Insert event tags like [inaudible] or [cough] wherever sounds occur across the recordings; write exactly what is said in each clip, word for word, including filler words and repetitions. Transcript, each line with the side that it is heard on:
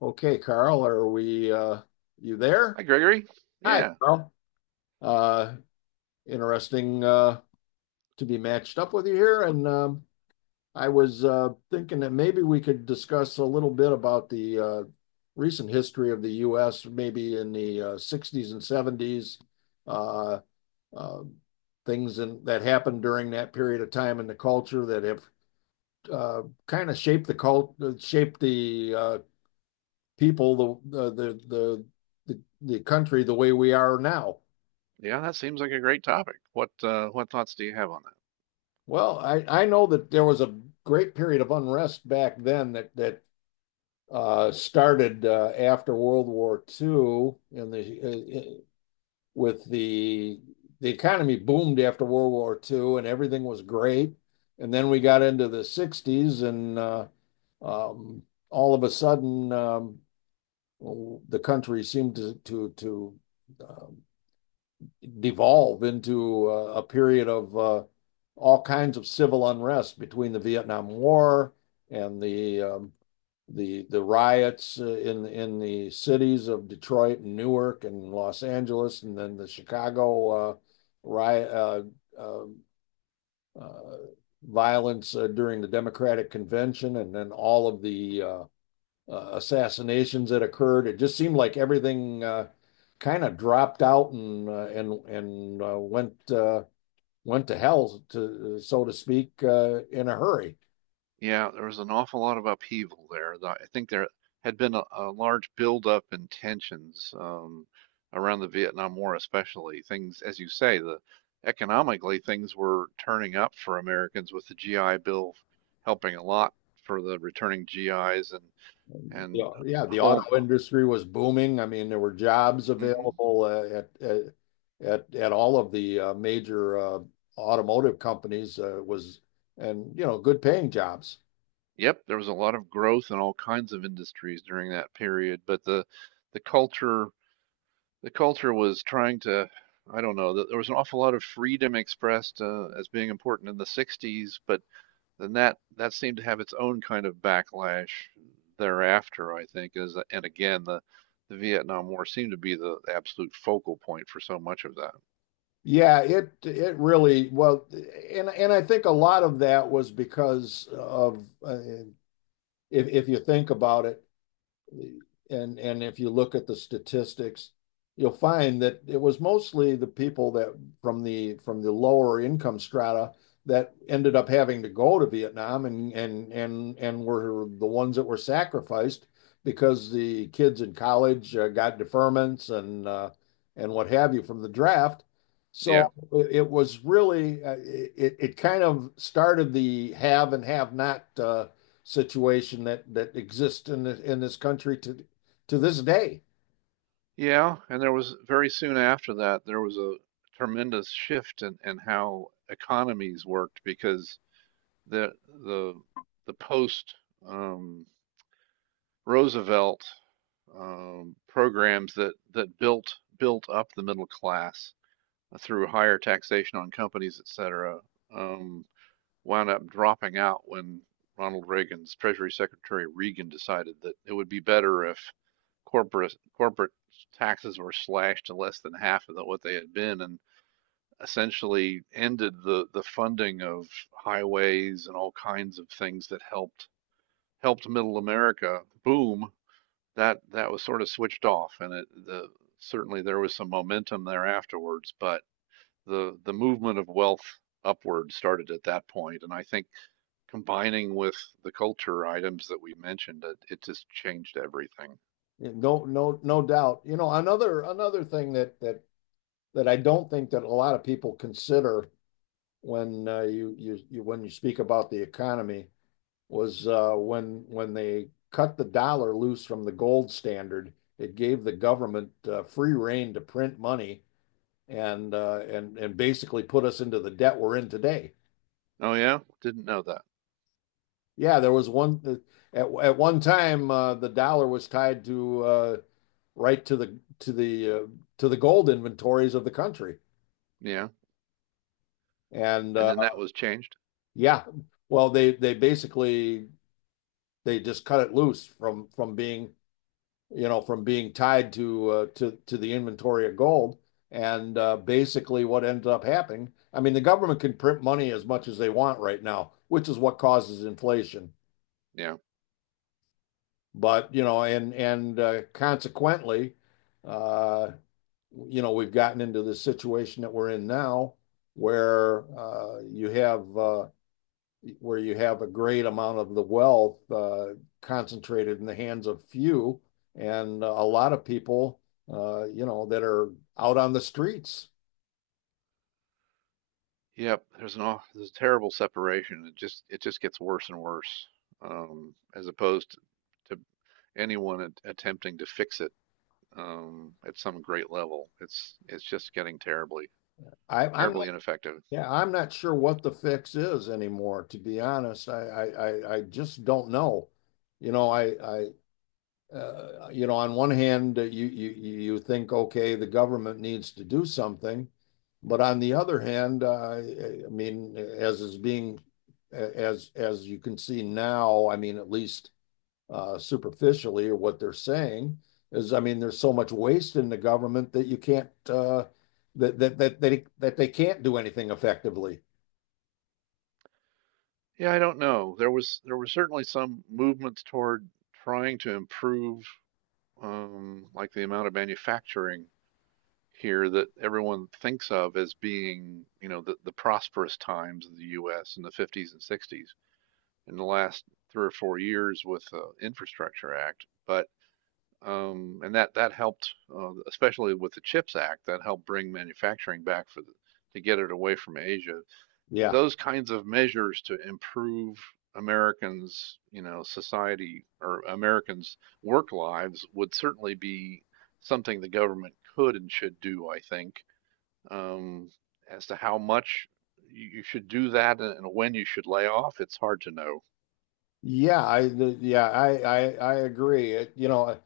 left: Okay, Carl, are we, uh, you there?
right: Hi, Gregory.
left: Hi,
right: Yeah,
left: Carl. Uh, interesting, uh, to be matched up with you here. And, um, I was, uh, thinking that maybe we could discuss a little bit about the, uh, recent history of the U S, maybe in the, uh, sixties and seventies, uh, uh, things in, that happened during that period of time in the culture that have, uh, kind of shaped the cult, uh, shaped the, uh, people, the the the the, the country the way we are now.
right: yeah, that seems like a great topic. What uh, what thoughts do you have on that?
left: Well, I, I know that there was a great period of unrest back then that that uh, started uh, after World War two, and the uh, uh, with the the economy boomed after World War t w o, and everything was great. And then we got into the sixties, and uh, um, all of a sudden, um, the country seemed to to to um, devolve into uh, a period of uh, all kinds of civil unrest between the Vietnam War and the um, the the riots uh, in in the cities of Detroit and Newark and Los Angeles, and then the Chicago uh, riot uh, uh, uh, violence uh, during the Democratic Convention, and then all of the uh, uh, assassinations that occurred. It just seemed like everything uh, kind of dropped out and uh, and and uh, went uh, went to hell to so to speak uh, in a hurry.
right: Yeah, there was an awful lot of upheaval there. Tho- I think there had been a, a large buildup in tensions um, around the Vietnam War, especially. Things, as you say, the economically things were turning up for Americans with the G I Bill helping a lot for the returning G Is and and
left: Yeah, yeah, the
right: home.
left: auto industry was booming. I mean, there were jobs
right: Mm-hmm.
left: available uh, at, at at at all of the uh, major uh, automotive companies uh, was and you know good paying jobs.
right: Yep, there was a lot of growth in all kinds of industries during that period, but the the culture the culture was trying to, I don't know, th- there was an awful lot of freedom expressed uh, as being important in the sixties, but then that that seemed to have its own kind of backlash thereafter, I think, is and again the the Vietnam War seemed to be the absolute focal point for so much of that.
left: Yeah, it it really well, and and I think a lot of that was because of uh, if if you think about it, and and if you look at the statistics, you'll find that it was mostly the people that from the from the lower income strata that ended up having to go to Vietnam and and and and were the ones that were sacrificed because the kids in college uh, got deferments and uh, and what have you from the draft.
right: Yeah.
left: So it was really uh, it it kind of started the have and have not uh, situation that that exists in the, in this country to to this day.
right: Yeah, and there was very soon after that, there was a tremendous shift in, in how economies worked because the the the post um, Roosevelt um, programs that that built built up the middle class through higher taxation on companies, et cetera, um, wound up dropping out when Ronald Reagan's Treasury Secretary Reagan decided that it would be better if corporate corporate taxes were slashed to less than half of what they had been and essentially ended the the funding of highways and all kinds of things that helped helped middle America boom. That that was sort of switched off, and it the, certainly there was some momentum there afterwards, but the the movement of wealth upward started at that point, and I think combining with the culture items that we mentioned, it, it just changed everything.
left: No, no, no doubt. You know, another another thing that that that I don't think that a lot of people consider when uh, you, you you when you speak about the economy was uh, when when they cut the dollar loose from the gold standard. It gave the government uh, free reign to print money and uh, and and basically put us into the debt we're in today.
right: Oh yeah, didn't know that.
left: Yeah, there was one at at one time uh, the dollar was tied to uh, right to the to the uh, to the gold inventories of the country.
right: Yeah.
left: And
right: And
left: uh,
right: then that was changed.
left: Yeah, well they they basically they just cut it loose from from being you know from being tied to uh, to to the inventory of gold. And uh, basically what ended up happening, I mean, the government can print money as much as they want right now, which is what causes inflation.
right: Yeah.
left: But, you know, and and uh, consequently, uh, you know, we've gotten into the situation that we're in now where uh, you have uh, where you have a great amount of the wealth uh, concentrated in the hands of few and a lot of people uh, you know that are out on the streets.
right: Yep. There's an aw- there's a terrible separation. It just, it just gets worse and worse, um, as opposed to, to anyone at, attempting to fix it, um, at some great level. It's it's just getting terribly
left: I, I'm not
right: terribly ineffective.
left: Yeah, I'm not sure what the fix is anymore, to be honest. I I, I, I just don't know. You know, I, I uh, you know, on one hand, uh, you you you think, okay, the government needs to do something. But on the other hand, uh, I mean, as is being, as as you can see now, I mean, at least uh, superficially, or what they're saying is, I mean, there's so much waste in the government that you can't, uh, that that that they that they can't do anything effectively.
right: Yeah, I don't know. There was there was certainly some movements toward trying to improve, um, like the amount of manufacturing here that everyone thinks of as being, you know, the, the prosperous times of the U S in the fifties and sixties in the last three or four years with the Infrastructure Act, but um, and that that helped, uh, especially with the CHIPS Act, that helped bring manufacturing back for the, to get it away from Asia.
left: Yeah.
right: Those kinds of measures to improve Americans, you know, society, or Americans' work lives, would certainly be something the government could and should do. I think, um, as to how much you should do that and when you should lay off, it's hard to know.
left: Yeah, I yeah, I I, I agree. It, You know,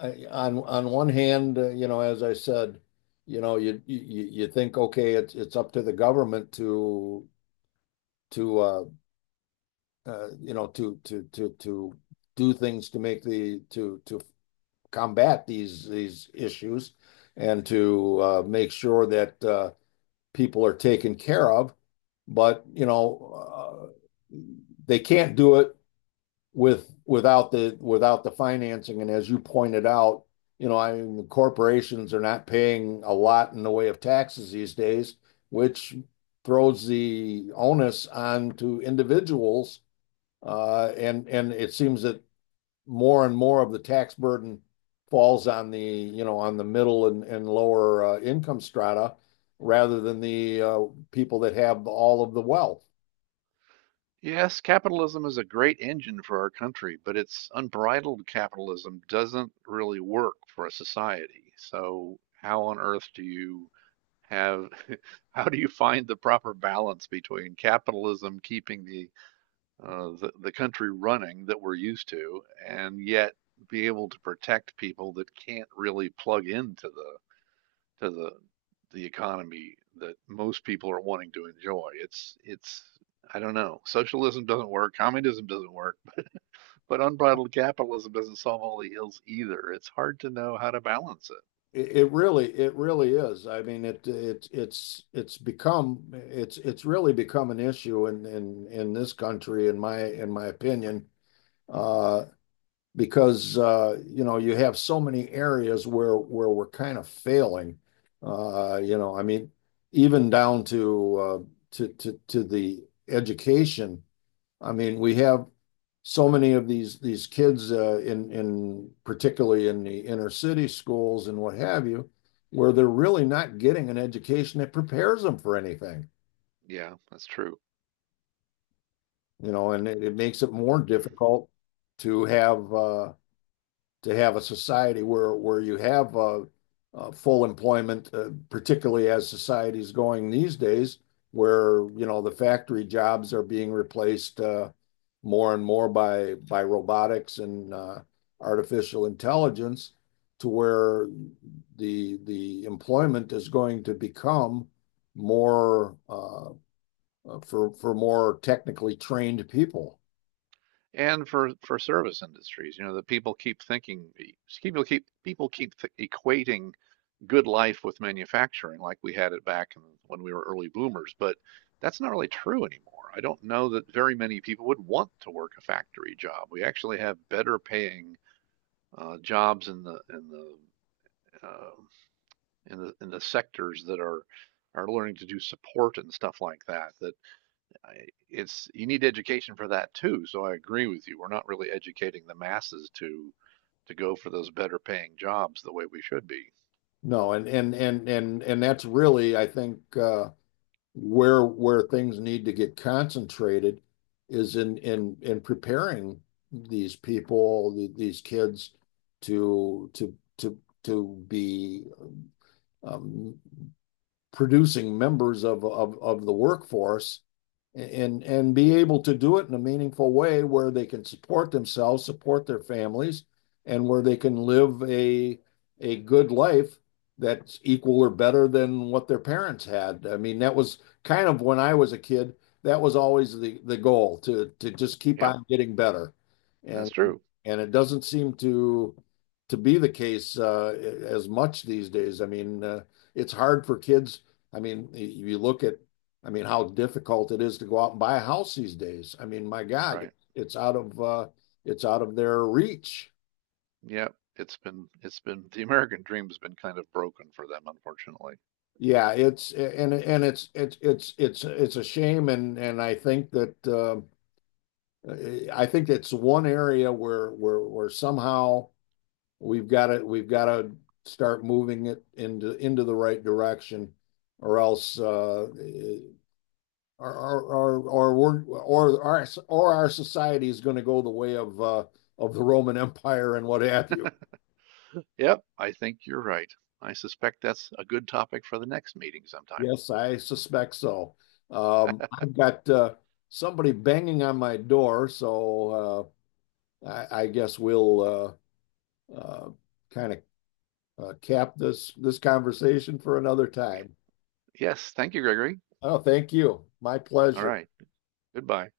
left: I, on on one hand, uh, you know, as I said, you know, you you you think, okay, it's it's up to the government to to uh, uh you know to to to to do things to make the to to combat these these issues and to uh, make sure that uh, people are taken care of. But you know, uh, they can't do it with without the without the financing. And as you pointed out, you know, I mean, the corporations are not paying a lot in the way of taxes these days, which throws the onus on to individuals. Uh, and and it seems that more and more of the tax burden falls on the you know on the middle and, and lower uh, income strata rather than the uh, people that have all of the wealth.
right: Yes, capitalism is a great engine for our country, but it's unbridled capitalism doesn't really work for a society. So how on earth do you have, [laughs] how do you find the proper balance between capitalism keeping the uh, the, the country running that we're used to, and yet be able to protect people that can't really plug into the to the the economy that most people are wanting to enjoy. It's it's I don't know. Socialism doesn't work, communism doesn't work, [laughs] but unbridled capitalism doesn't solve all the ills either. It's hard to know how to balance it.
left: It, it really, it really is. I mean, it, it, it's, it's become, it's, it's really become an issue in, in, in this country, in my, in my opinion, uh, because uh, you know, you have so many areas where, where we're kind of failing. Uh, you know, I mean, even down to, uh, to, to, to the education. I mean, we have so many of these these kids uh, in in particularly in the inner city schools and what have you, where they're really not getting an education that prepares them for anything,
right: Yeah, that's true.
left: you know, and it, it makes it more
right: [clears throat]
left: difficult to have uh, to have a society where where you have uh, uh, full employment, uh, particularly as society is going these days, where you know the factory jobs are being replaced uh, more and more by by robotics and uh, artificial intelligence, to where the the employment is going to become more uh, for for more technically trained people.
right: And for for service industries, you know, the people keep thinking people keep people keep th- equating good life with manufacturing like we had it back when we were early boomers, but that's not really true anymore. I don't know that very many people would want to work a factory job. We actually have better paying uh, jobs in the in the uh, in the in the sectors that are are learning to do support and stuff like that that it's you need education for that too. So I agree with you. We're not really educating the masses to to go for those better paying jobs the way we should be.
left: No, and and and and and that's really, I think, uh, where where things need to get concentrated is in in in preparing these people, these kids to to to to be um, producing members of, of, of the workforce and and be able to do it in a meaningful way where they can support themselves, support their families, and where they can live a a good life that's equal or better than what their parents had. I mean, that was kind of when I was a kid, that was always the the goal to to just keep
right: Yep,
left: on getting better.
right: that's
left: And
right: true.
left: and it doesn't seem to to be the case uh, as much these days. I mean, uh, it's hard for kids. I mean, y- you look at, I mean, how difficult it is to go out and buy a house these days. I mean, my God,
right: Right.
left: it's out of uh, it's out of their reach.
right: Yep. It's been it's been the American dream's been kind of broken for them, unfortunately.
left: Yeah, it's and and it's it's it's it's it's a shame, and and I think that uh, I think it's one area where where where somehow we've got to we've got to start moving it into into the right direction, or else uh, Or or or our word or our or our society is going to go the way of uh, of the Roman Empire and what have you.
right: Yep, I think you're right. I suspect that's a good topic for the next meeting sometime.
left: Yes, I suspect so. Um, I've got uh, somebody banging on my door, so uh, I, I guess we'll uh, uh, kind of uh, cap this this conversation for another time.
right: Yes, thank you, Gregory.
left: Oh, thank you. My
right: All
left: pleasure.
right: right, goodbye.